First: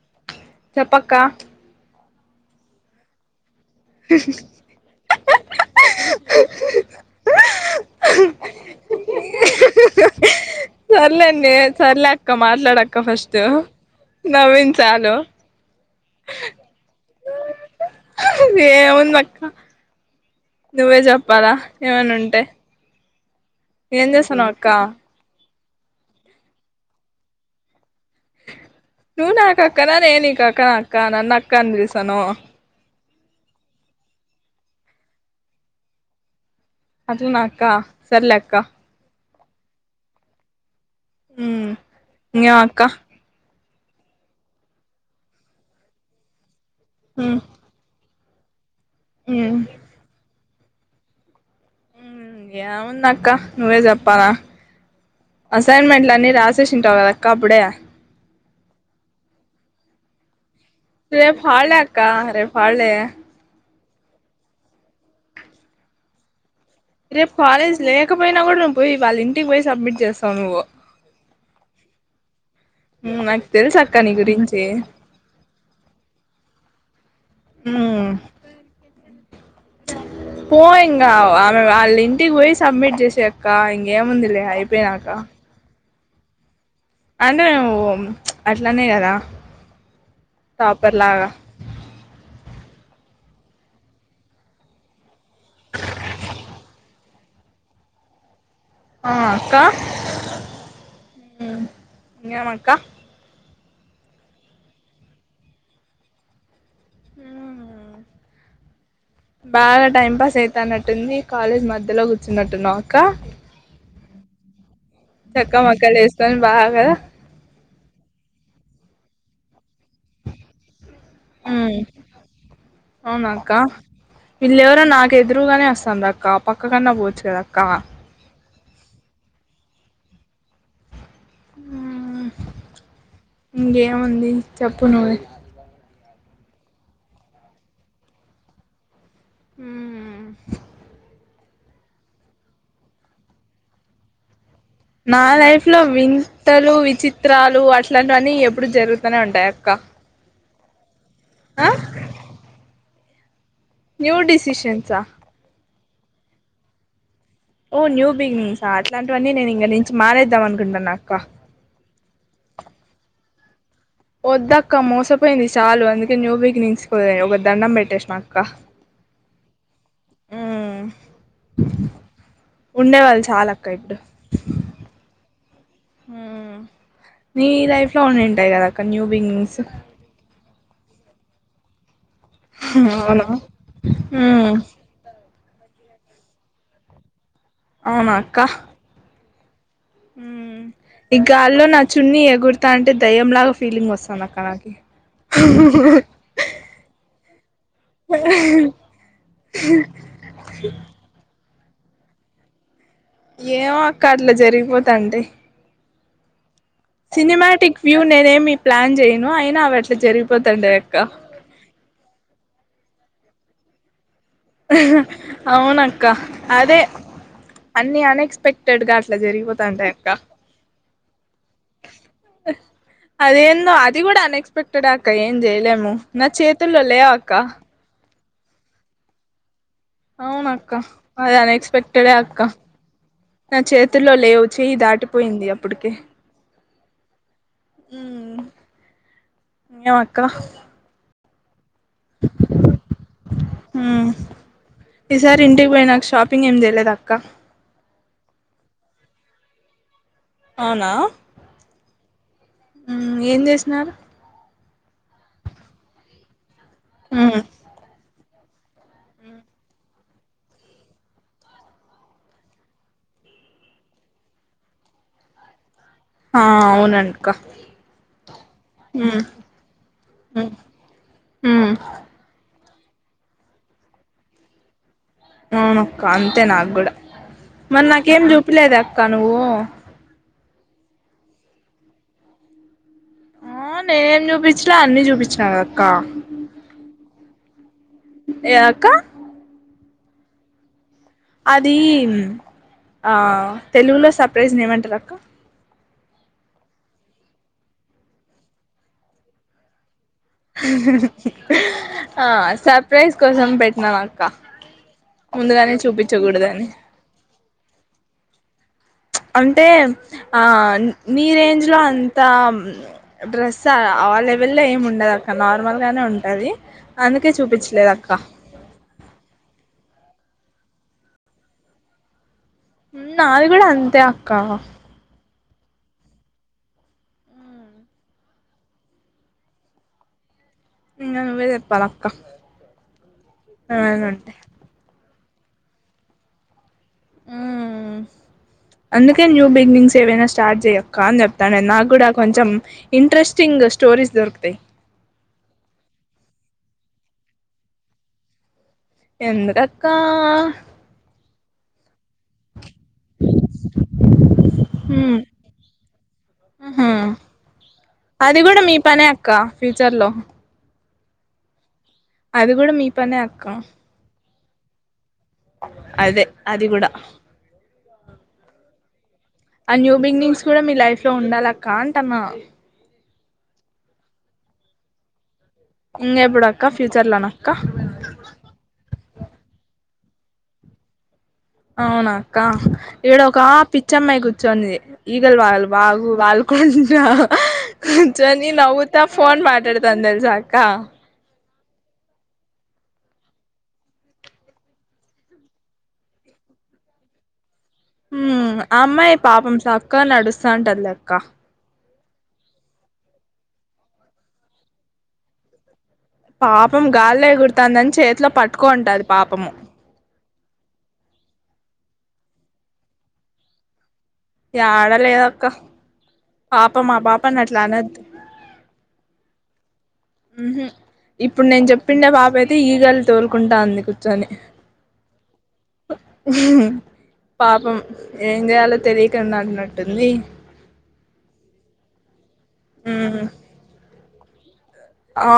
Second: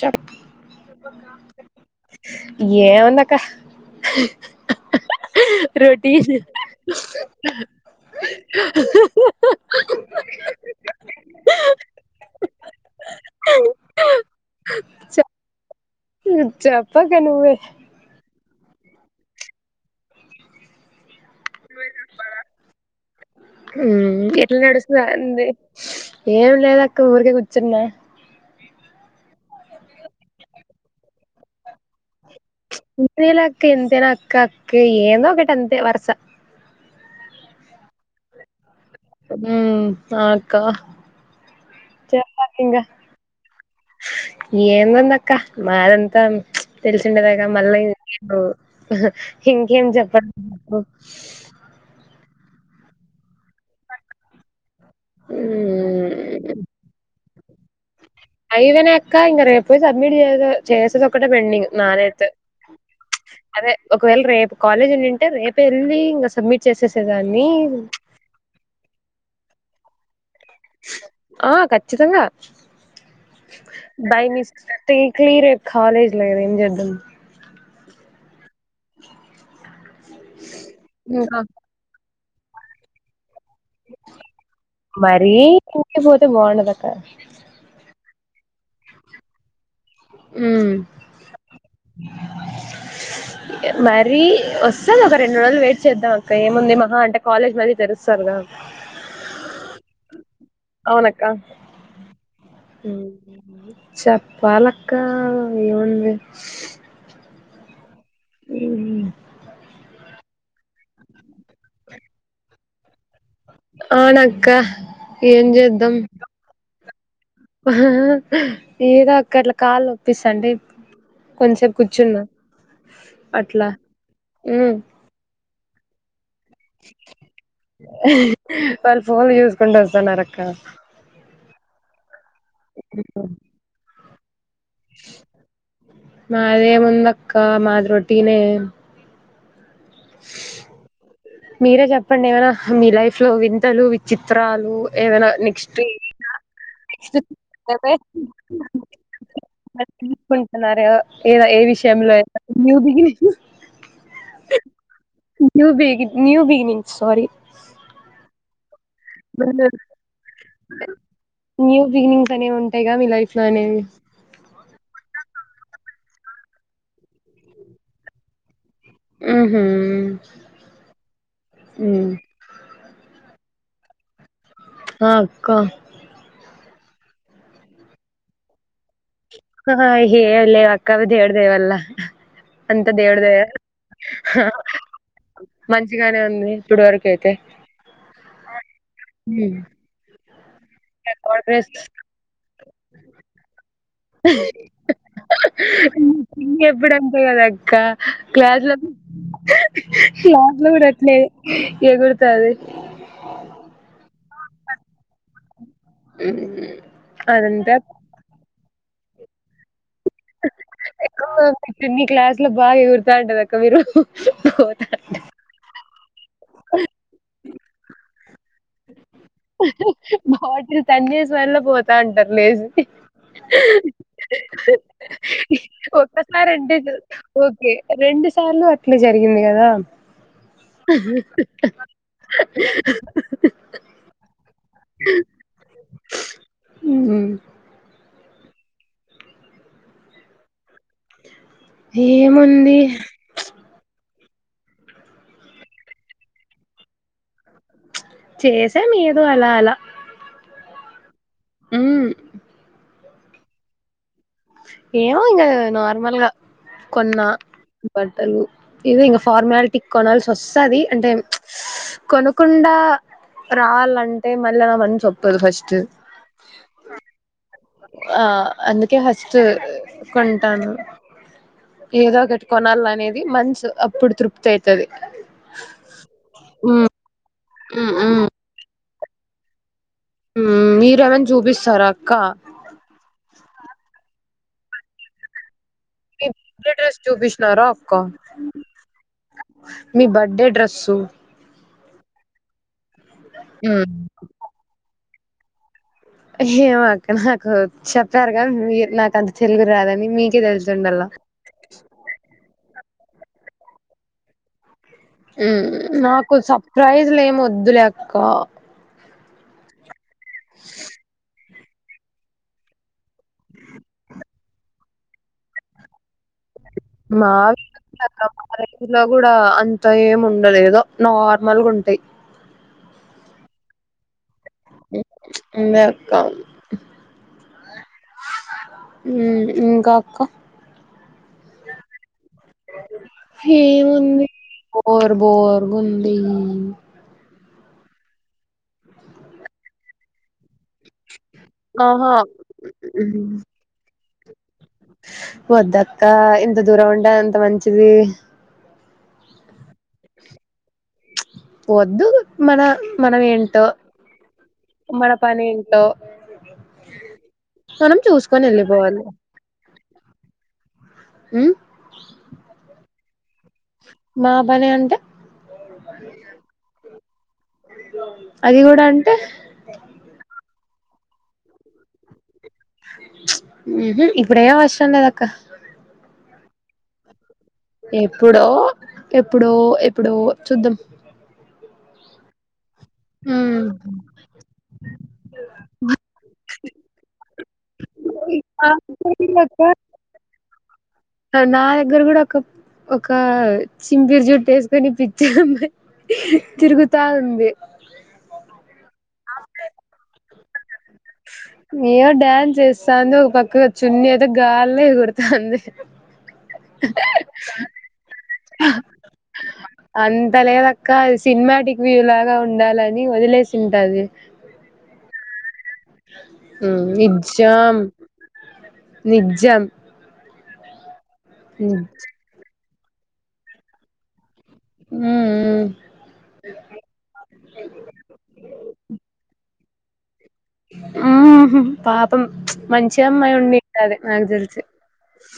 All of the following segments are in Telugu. చెప్ చెప్పక్క ఏ ఉంది అక్క రొటీన్ సర్లేండి సర్లే అక్క మాట్లాడక్క ఫస్ట్ నవ్వింది చాలు చెప్పక్క నువ్వే ఏం వుంది అక్క నువ్వే చెప్ చెప్పాలా ఏమైనా ఉంటే ఏం ఉమ్ చేస్తానవ్ ఎట్లా అక్క నడుస్తు అంది ఏం లేదు అక్క ఊరికే కూర్చున్నా నువ్వు నా అక్క న నేను నీకు అక్క నా అక్క నన్న అక్క అన్ని పిలుస్తున్నావ్ ఉన్నీలే అక్క ఎంతైనా అక్క అక్కే ఏందోకటి అంతే వరుస అట్లన అక్క సర్లే అక్క. ఉమ్మ్ స అక్క హ్మ్ చెప్పక్క ఇంగేమ్ అక్క ఇంగా ఏందందక్క మారింతన్. తెలిసిందెగ మ్ ఇగ మళ్ళీ ఎ. ఓ మ్ ఇంకేం జెప్ప బొ ఏంవుంది అక్క నువ్వే జెప్పాల. ఉమ్ అసైన్మెంట్లు అన్నీ రాసేసి ఉంటావ్ కదా కప్పుడే ఆ అయివేన అక్కా ఇంగ రేపే సబ్మిట్ జేసే. రేప్ హాల్ డే అక్క రేప్ హల్ డే అదే ఒకవేళ రేపు కాలేజ్ ఉండుంటే రేపే ఎళ్ళి ఇంగ సబ్మిట్. రేప్ చేసేసేదాన్ని కాలేజ్ లేకపోయినా గూడా నేన్ పోయి వాళ్ళ ఇంటికి పోయి సబ్మిట్. చేస్తావు నువ్వు ఆ క చ్చితంగ నాకు తెలుసు అక్క నీ బై మిస్ గురించి థింక్ లీ రేప్ కాలేజ్ లేదేమో. జెదం హ్మ్ పోఇంగా ఇంకా ఆ ఆళ్ళ్ ఇ టికి పోయి సబ్మిట్ జేసే క్క ఇంకేంముందిలే అయిపోయినాకా ఎ బోతే బవుండద అందే నువ్వు మ్ అట్లనే కదా మ్ సపర్లగ మరీ వచ్చెస్సాన్ కదా రెండు రోలు వెయిట్ చేద్దాం అక్క ఏముంది మహా అంటే. కాలేజ్ మళ్ళీ తెరుస్తార్గ ఆ అక్క అవునక్క ఇంకేమక్క హ్మ్ చెప్పాలక్కా ఏముంది. ఉమ్, బాగా టైమ్ పాస్ అ తనేట్టుంది కాలేజ్ మధ్యలో కూర్చున్నట్టు ఉన్నావ్ వక్క అవునక్క చక్క మక్కల్ వేసుకొని బాగా ఆహ్ ఏదో అక్క అట్లా కాళ్ నొప్పొస్తంది ఉ అవునాక్క అట్లా ఉమ్ ఇల్లెవరో నాకైత్ నే అస్తాంద్ అక్క పక్కనన్న కూర్చో అక్కా వాళ్ళు ఫోన్లు చూసుకుంటా వస్తన్నార్ అక్క ఉ ఇ ఏముంది చెప్పు నువ్వే మాదేముందక్క మాది రోటీనే హ్మ్ మీరే చెప్పండి ఏమైనా మీ లైఫ్ లో వింతలు విచిత్ర నా లైఫ్ లో వింతలు నెక్స్ట్ విచిత్రాలు అట్లాంటివన్నీ ఎప్పుడు జరుగుతానే ఉంటాయి అక్క మల్లారో ఏదా ఏ ఆ విషయంలో న్యూ బిగీ న్యూ డిసిషన్ ఉంది న్యూ బిగినింగ్స్ సారీ ఓ న్యూ బిగినింగ్స్ ఆ అట్ లాంటివన్నీ నేను ఇంగ నుంచి మానేదాం అన్ న్యూ బిగినింగ్స్ అనేవుంటాయిగా విళ్ళా లైఫ్ లో అనేవి వద్దక్క మోసపోయింది చాలు అందుకే న్యూ బిగినింగ్స్ ఓ ఒక దండం పెట్టేసిన అక్క ఉహు హ్ ఉహ్ క్క ఇప్పుడూ ఆ అక్కా నీ లైఫ్ లో ఉండింటాయి కదా అక్క న్యూ బిగినింగ్స్ హా హా హి ఆ లే కవిధ ఏడదేవల్లా హ్మ్ మంచిగానే ఉంది ఇప్పుడు వరకు అయితే అవునా అక్క హ్మ్ ఉమ్ ఈ గాల్లో నా చున్నీ ఎగురతా అంటే దయ్యంలాగా ఫీలింగ్ వస్తాంది అక్క నాకి లాడి [unintelligible] క్లాస్లో క్లాస్ లో కూడాట్లే ఎగురుతాది ఏమొ అక్కట్ల జరిగిపోతాంది ఊ హూ సినిమాటిక్ వ్యూ నేనేమి ప్లాన్ చేయను అయినా ఆవి ఎకు క్లాస్ లో బాగా ఎగురు చాడ్ దక్క మీరు హా పోతా అవునా అదే అన్ని అన్ ఎక్స్పెక్టెడ్ గా అట్లా జరిగిపోతాంటయ్ అక్క బాటిల్ తన్నేసి వల్ల పోతా ఉంటారు లేసి అదేందో అది కూడా అన్ఎక్స్పెక్టెడే అక్క ఏం చేయలేము నా ఒకసారి అంటే చేతుల్లో లేవు అక్క ఓకే రెండు సార్లు అట్లే జరిగింది కదా అవున అక్క అది అన్ఎక్స్పెక్టెడ్ అక్క నా చేతుల్లో లేవు చెయ్యి దాటిపోయింది అబ్బటికే హ్మ్ ఆ ఇంకేం అక్క [inaudible] ఏముంది ఉమ్ ఈసారి ఇంటికి పోయి నాకు షాపింగ్ ఏం చెయ్యలేదా అక్క చేశాం ఏదో అలా అలా అవునా ఊ ఏం చేసినారు ఏమో ఇంకా నార్మల్గా కొన్నా ఉమ్ ఇదే ఇంకా ఫార్మాలిటీ కొనాల్సి వస్తుంది అంటే కొనకుండా రావాలంటే మళ్ళీ నా మనసు ఒప్పుకోదు ఫస్ట్ ఆ అవును అక్క ట్ కొంటాను ఉమ్ ఏదో ఒక కొనాల అనేది మనసు అప్పుడు తృప్తి ఐతది అవును అక్క అంతే నాకు కూడా మరి హ్మ్ నాకేం హ్మ్ చూపిలేదే క నువ్వు మీరేమైనా చూపిస్తారా అక్క ఆ నేనేం చూపించలే అన్ని చూపింనా కదా బర్త్డే డ్రెస్ చూపించిన [unintelligible] క ఏ అక్క మీ బర్త్డే డ్రెస్సు అధీ మ్మ్ తెలుగులో సర్ప్రైజ్న్ ఏమంటారు అక్క ఏమక్క నాకు చెప్పారుగా మీరు నాకంత తెలుగు రాదని మీకే తెలుసుండల్లా ఆ స ప్రైస్ కోసం పెట్టినాను అక్క ముందుగానే నాకు చూపించకూడదని సర్ప్రైజ్లు ఏం వద్ద దు లే అక్క అంటే ఆ నీరేంజ్ ఇంట్లో అంత డ్రెస్ అవ్వాల వెళ్ళ ఏమి ఉండదు అక్కడ నార్మల్ గానే ఉంటది అందుకే మా చూపించలేదు అక్క [unintelligible] కూడా అంతా ఏముండదు ఉండదు ఏదో నార్మల్గా ఉంటాయి నాది కూడా అంతే అక్క ఇంకా అ ఇంకా అక్క నువ్వేచెప్పలక్క ఏముంది బోర్ బోర్గుంది ఉమ్ ఆ అందుకే న్యూ బిగనింగ్స్ ఏవైనా స్టార్ట్ చెయ్యక్క చె అ నాకు కూడా ఆహా కొంచెం మ్మ్. ఇంట్రెస్టింగ్ స్టోరీస్ దొరుకుతాయి వద్దక్క ఇంత దూరం ఉంట ఎంత మంచిది ఎందుకక్క వద్దు మన మనం ఏంటో మన మ్మ్ పని ఏంటో హు మనం చూసుకొని వెళ్ళిపోవాలి ఫ్యూచర్లో హ్మ్మ్ అది కూడా మీ పనే అక్క మా పనే అంటే అదే అది కూడా అది కూడా అంటే ఆ న్యూ బిగినింగ్స్ కూడా మీ లైఫ్ లో ఉండాలి అక్క అంటన్నా ఊహు ఇప్పుడేం అవసరంలేదక్కా ఇంక ఎప్పుడుక్క ఫ్యూచర్ లోనక్క ఎప్పుడో ఎప్పుడో ఎప్పుడో చూద్దాం అవునా అక్క ఈడ ఒక ఉమ్ పిచ్చమ్మాయి కూర్చోంది ఈగలు వాలు వాగు వాళ్ళు కుంట కూర్చొని నా నవ్వుతా ఫోన్ దగ్గర కూడా మాట్లాడతందల్సాక్క నా దగ్గర కూడా ఒక ఒక చింపిరు జుట్టు వేసుకొని పిచ్చామే తిరుగుతా ఉంది హూ అమ్మాయి పాపం అక్కా నడుస్తాంటల్ల [inaudible] ఏవో డ్యాన్స్ చేస్తాంది ఒక పక్క చున్నీ అయితే గాలి ఎగురుతంది పాపం గాల్లో ఎగురుతందని చేతిలో పట్టుకోంటది పాపము తెలియదక్క అది సినిమాటిక్ వ్యూ లాగా ఉండాలని వదిలేసింటది యాడ లేదక్క హూ పాపం ఆ పాపని అట్లా నిజ్జం అనద్దు నిజ్జం ఉహూ ఇప్పుడు నేను చెప్పిండ పాపయితే అయితే ఈగలు తోలుకుంటా అంది కూర్చొని ఉమ్ పాపం ఏం చేయాలో తెలియకుండా అంటున్నట్టు టుంది ఊహు పాప ఉ మంచి ఉమ్ అమ్మాయి ఉందింటదీ నాక్ తెలిసి ఆ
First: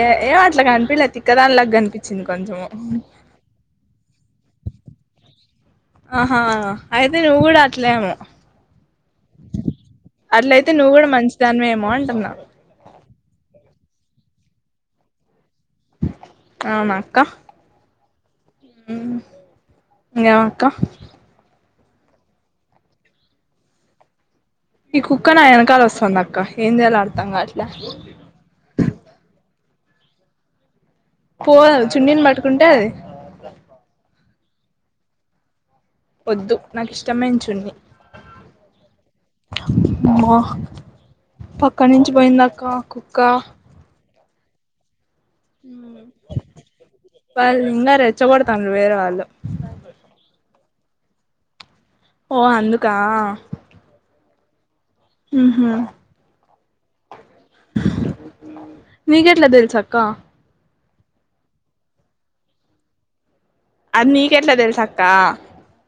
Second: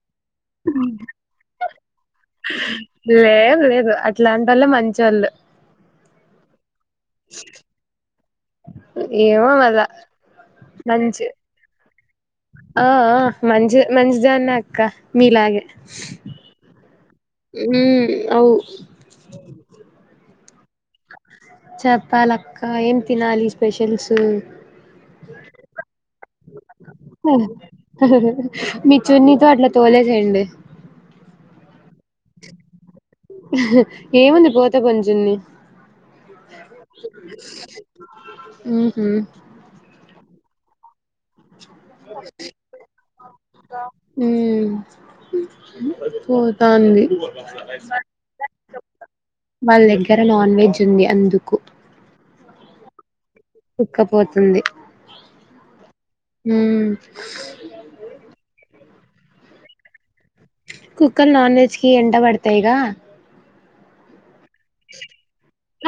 ఏ ఏం అట్లా కనిపిలే తిక్కదాని లాగా కనిపించింది కొంచం అల మంచోలూ ఆహా అయితే నువ్వు కూడా అట్లేమో ఏమో మళ్ళా అట్లయితే నువ్వు కూడా మంచి మంచిదానివేమో [inaudible] ఆ ఆ మంచిగ మంచిదానే అక్క మీలాగే అవునా మ్మ్ అవ్వు క్క చెప్పాలక్క ఏం తినాలి స్పెషల్సు ఈ కుక్క నా వెనకాల వస్తాంధక్క ఏం చేయాలో అర్తంగావట్ల తొలేసేయండి పోవవి చున్నీని పట్టుకుంటే అవి ఏముంది పోతే పోనీ చున్నీ వద్దు నాకు ఇష్టమైన చున్నీ మ్మ్ హు అమ్మ అక్కడినించి పోయిందక్క కుక్క మ్మ్ పోతాంది వాళ్ళు ఇంగా రెచ్చగొడతాండ్రు వేరే వాళ్ళు వాళ్ దగ్గర నాన్ వెజ్ తుంది అందుకు ఓ అందుకా వుక్కపోతుంది మ్మ్ హు మ్మ్ మీకెట్లా తెలుసాక్క కుక్కలు నాన్ వెజ్ కి ఎంట పడతాయిగా అమ్మి నీకెట్లా తెల్సక్కా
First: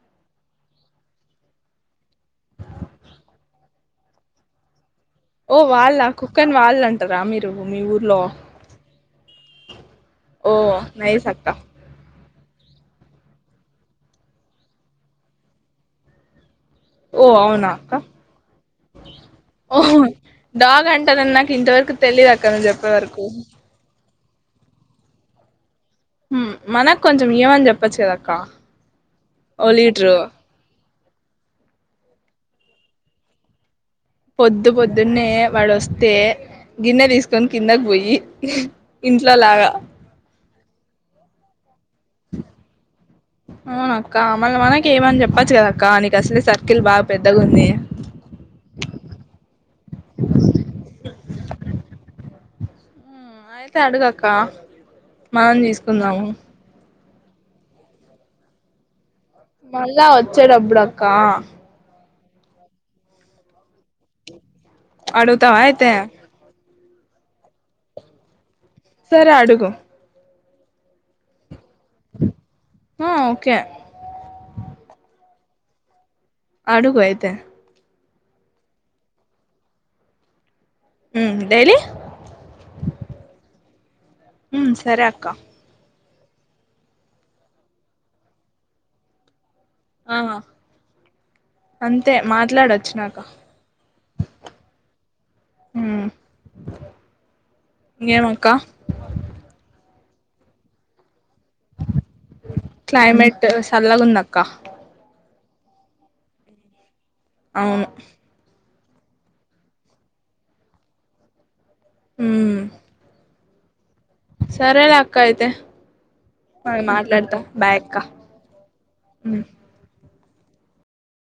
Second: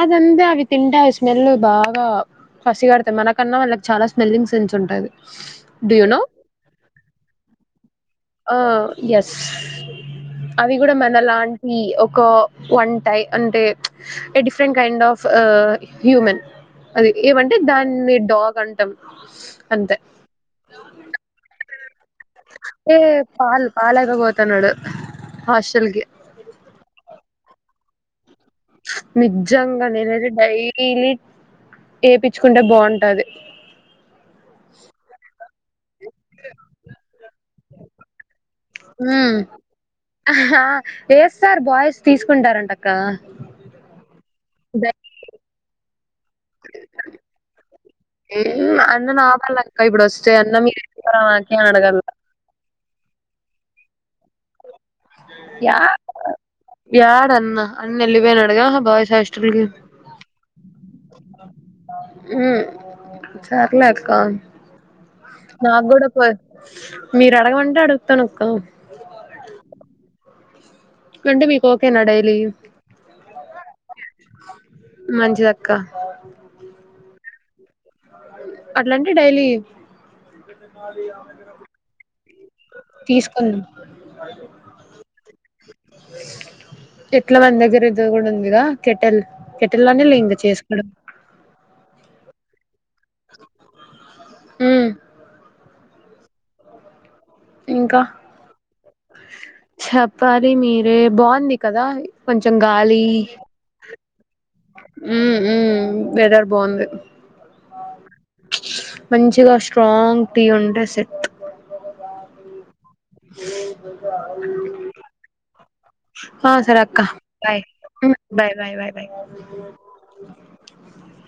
అదంతే అవి తింటే అవి స్మెల్ బాగా పసిగడతాయి మనకన్నా వాళ్ళకి చాలా స్మెల్లింగ్ సెన్స్ ఉంటది ఓ డూ యూ వాళ్ళ నో కుక్కని వాళ్ళంటారా మీరు మీ ఊరు ఆ యస్ ఓ అవి కూడా నైస్ అక్క మనలాంటి ఒక వన్ టై అంటే a different kind of human అది ఓ ఏమంటే అవునా అక్క దాన్ని డాగ్ అంటాం ఓ అంతే తెలీదక్క నువ్వు చెప్పే వరకు కన్నడ హాష్ మ్మ్ మనక్ కొంచెం మీయవన్ చెప్పచ్ కదా అక్కా నిజ్జంగా నేనైతే డై లీ ఎపిచ్చుకుంటే బాగుంటది పొద్దు పొద్దున్నే వాడు వస్ తే గిన్నె తీసుకొని కిందకి పోయి హ్మ్. ఇంట్లోలాగా సార్ బాయిస్ ఆ అక్క మల్ల మనకి ఏమని చెప్పచ్చు కద్ కా నీక్ అసలే సర్కిల్ బాగా పెద్దగా ఉంది హ్మ్. అన్న నా వల్లక్క ఇప్పుడొస్తే అన్న మీరిస్తారా నాకి అని అడగల్ల. అయితే అడుగాక్క మనం తీసుకుందాము యడా అన్న అన్న ఎలిపోయినాడు కదా బాయ్స్ హాస్ మళ్ళా వచ్చే డప్పుడాక్ క్కా సర్లే అక్కా అడుగుతావా అయితే నాగూడ పో మీరు అడగమంటే అడుగుతాను అక్క సరే అడుగు కంటే మీ ఓకే నా డైలీ కే మంచిదక్క అడుగు అయితే అట్లాంటే డైలీ ఉమ్ డైలీ తీసుకున్ ఉ సరే అక్క ఎట్ల మందగ్గర ఇద్ద కూడా ఉందిగా కెటెల్ ఆ కెట్టెలానేలే ఇంక చేసుకోడం చ్ నాకా హ్మ్ ఆ ఇంకా చెప్ వారి మీర బాగుం ది కదా కొంచెం గాలి క్లైమేట్ చల్లగుందక్క హ్మ్ ఉ వెదర్ బాగుంది అవును మంచిగా స్ట్రాంగ్ టీ ఉంటే సెట్ హ్మ్ అయితే ఆ ఆ సరే మళ్ళీ అక్క మాట్లాడతా బాయి బాయ్ అక్క బాయ్ బాయ్ బాయ్ ఉమ్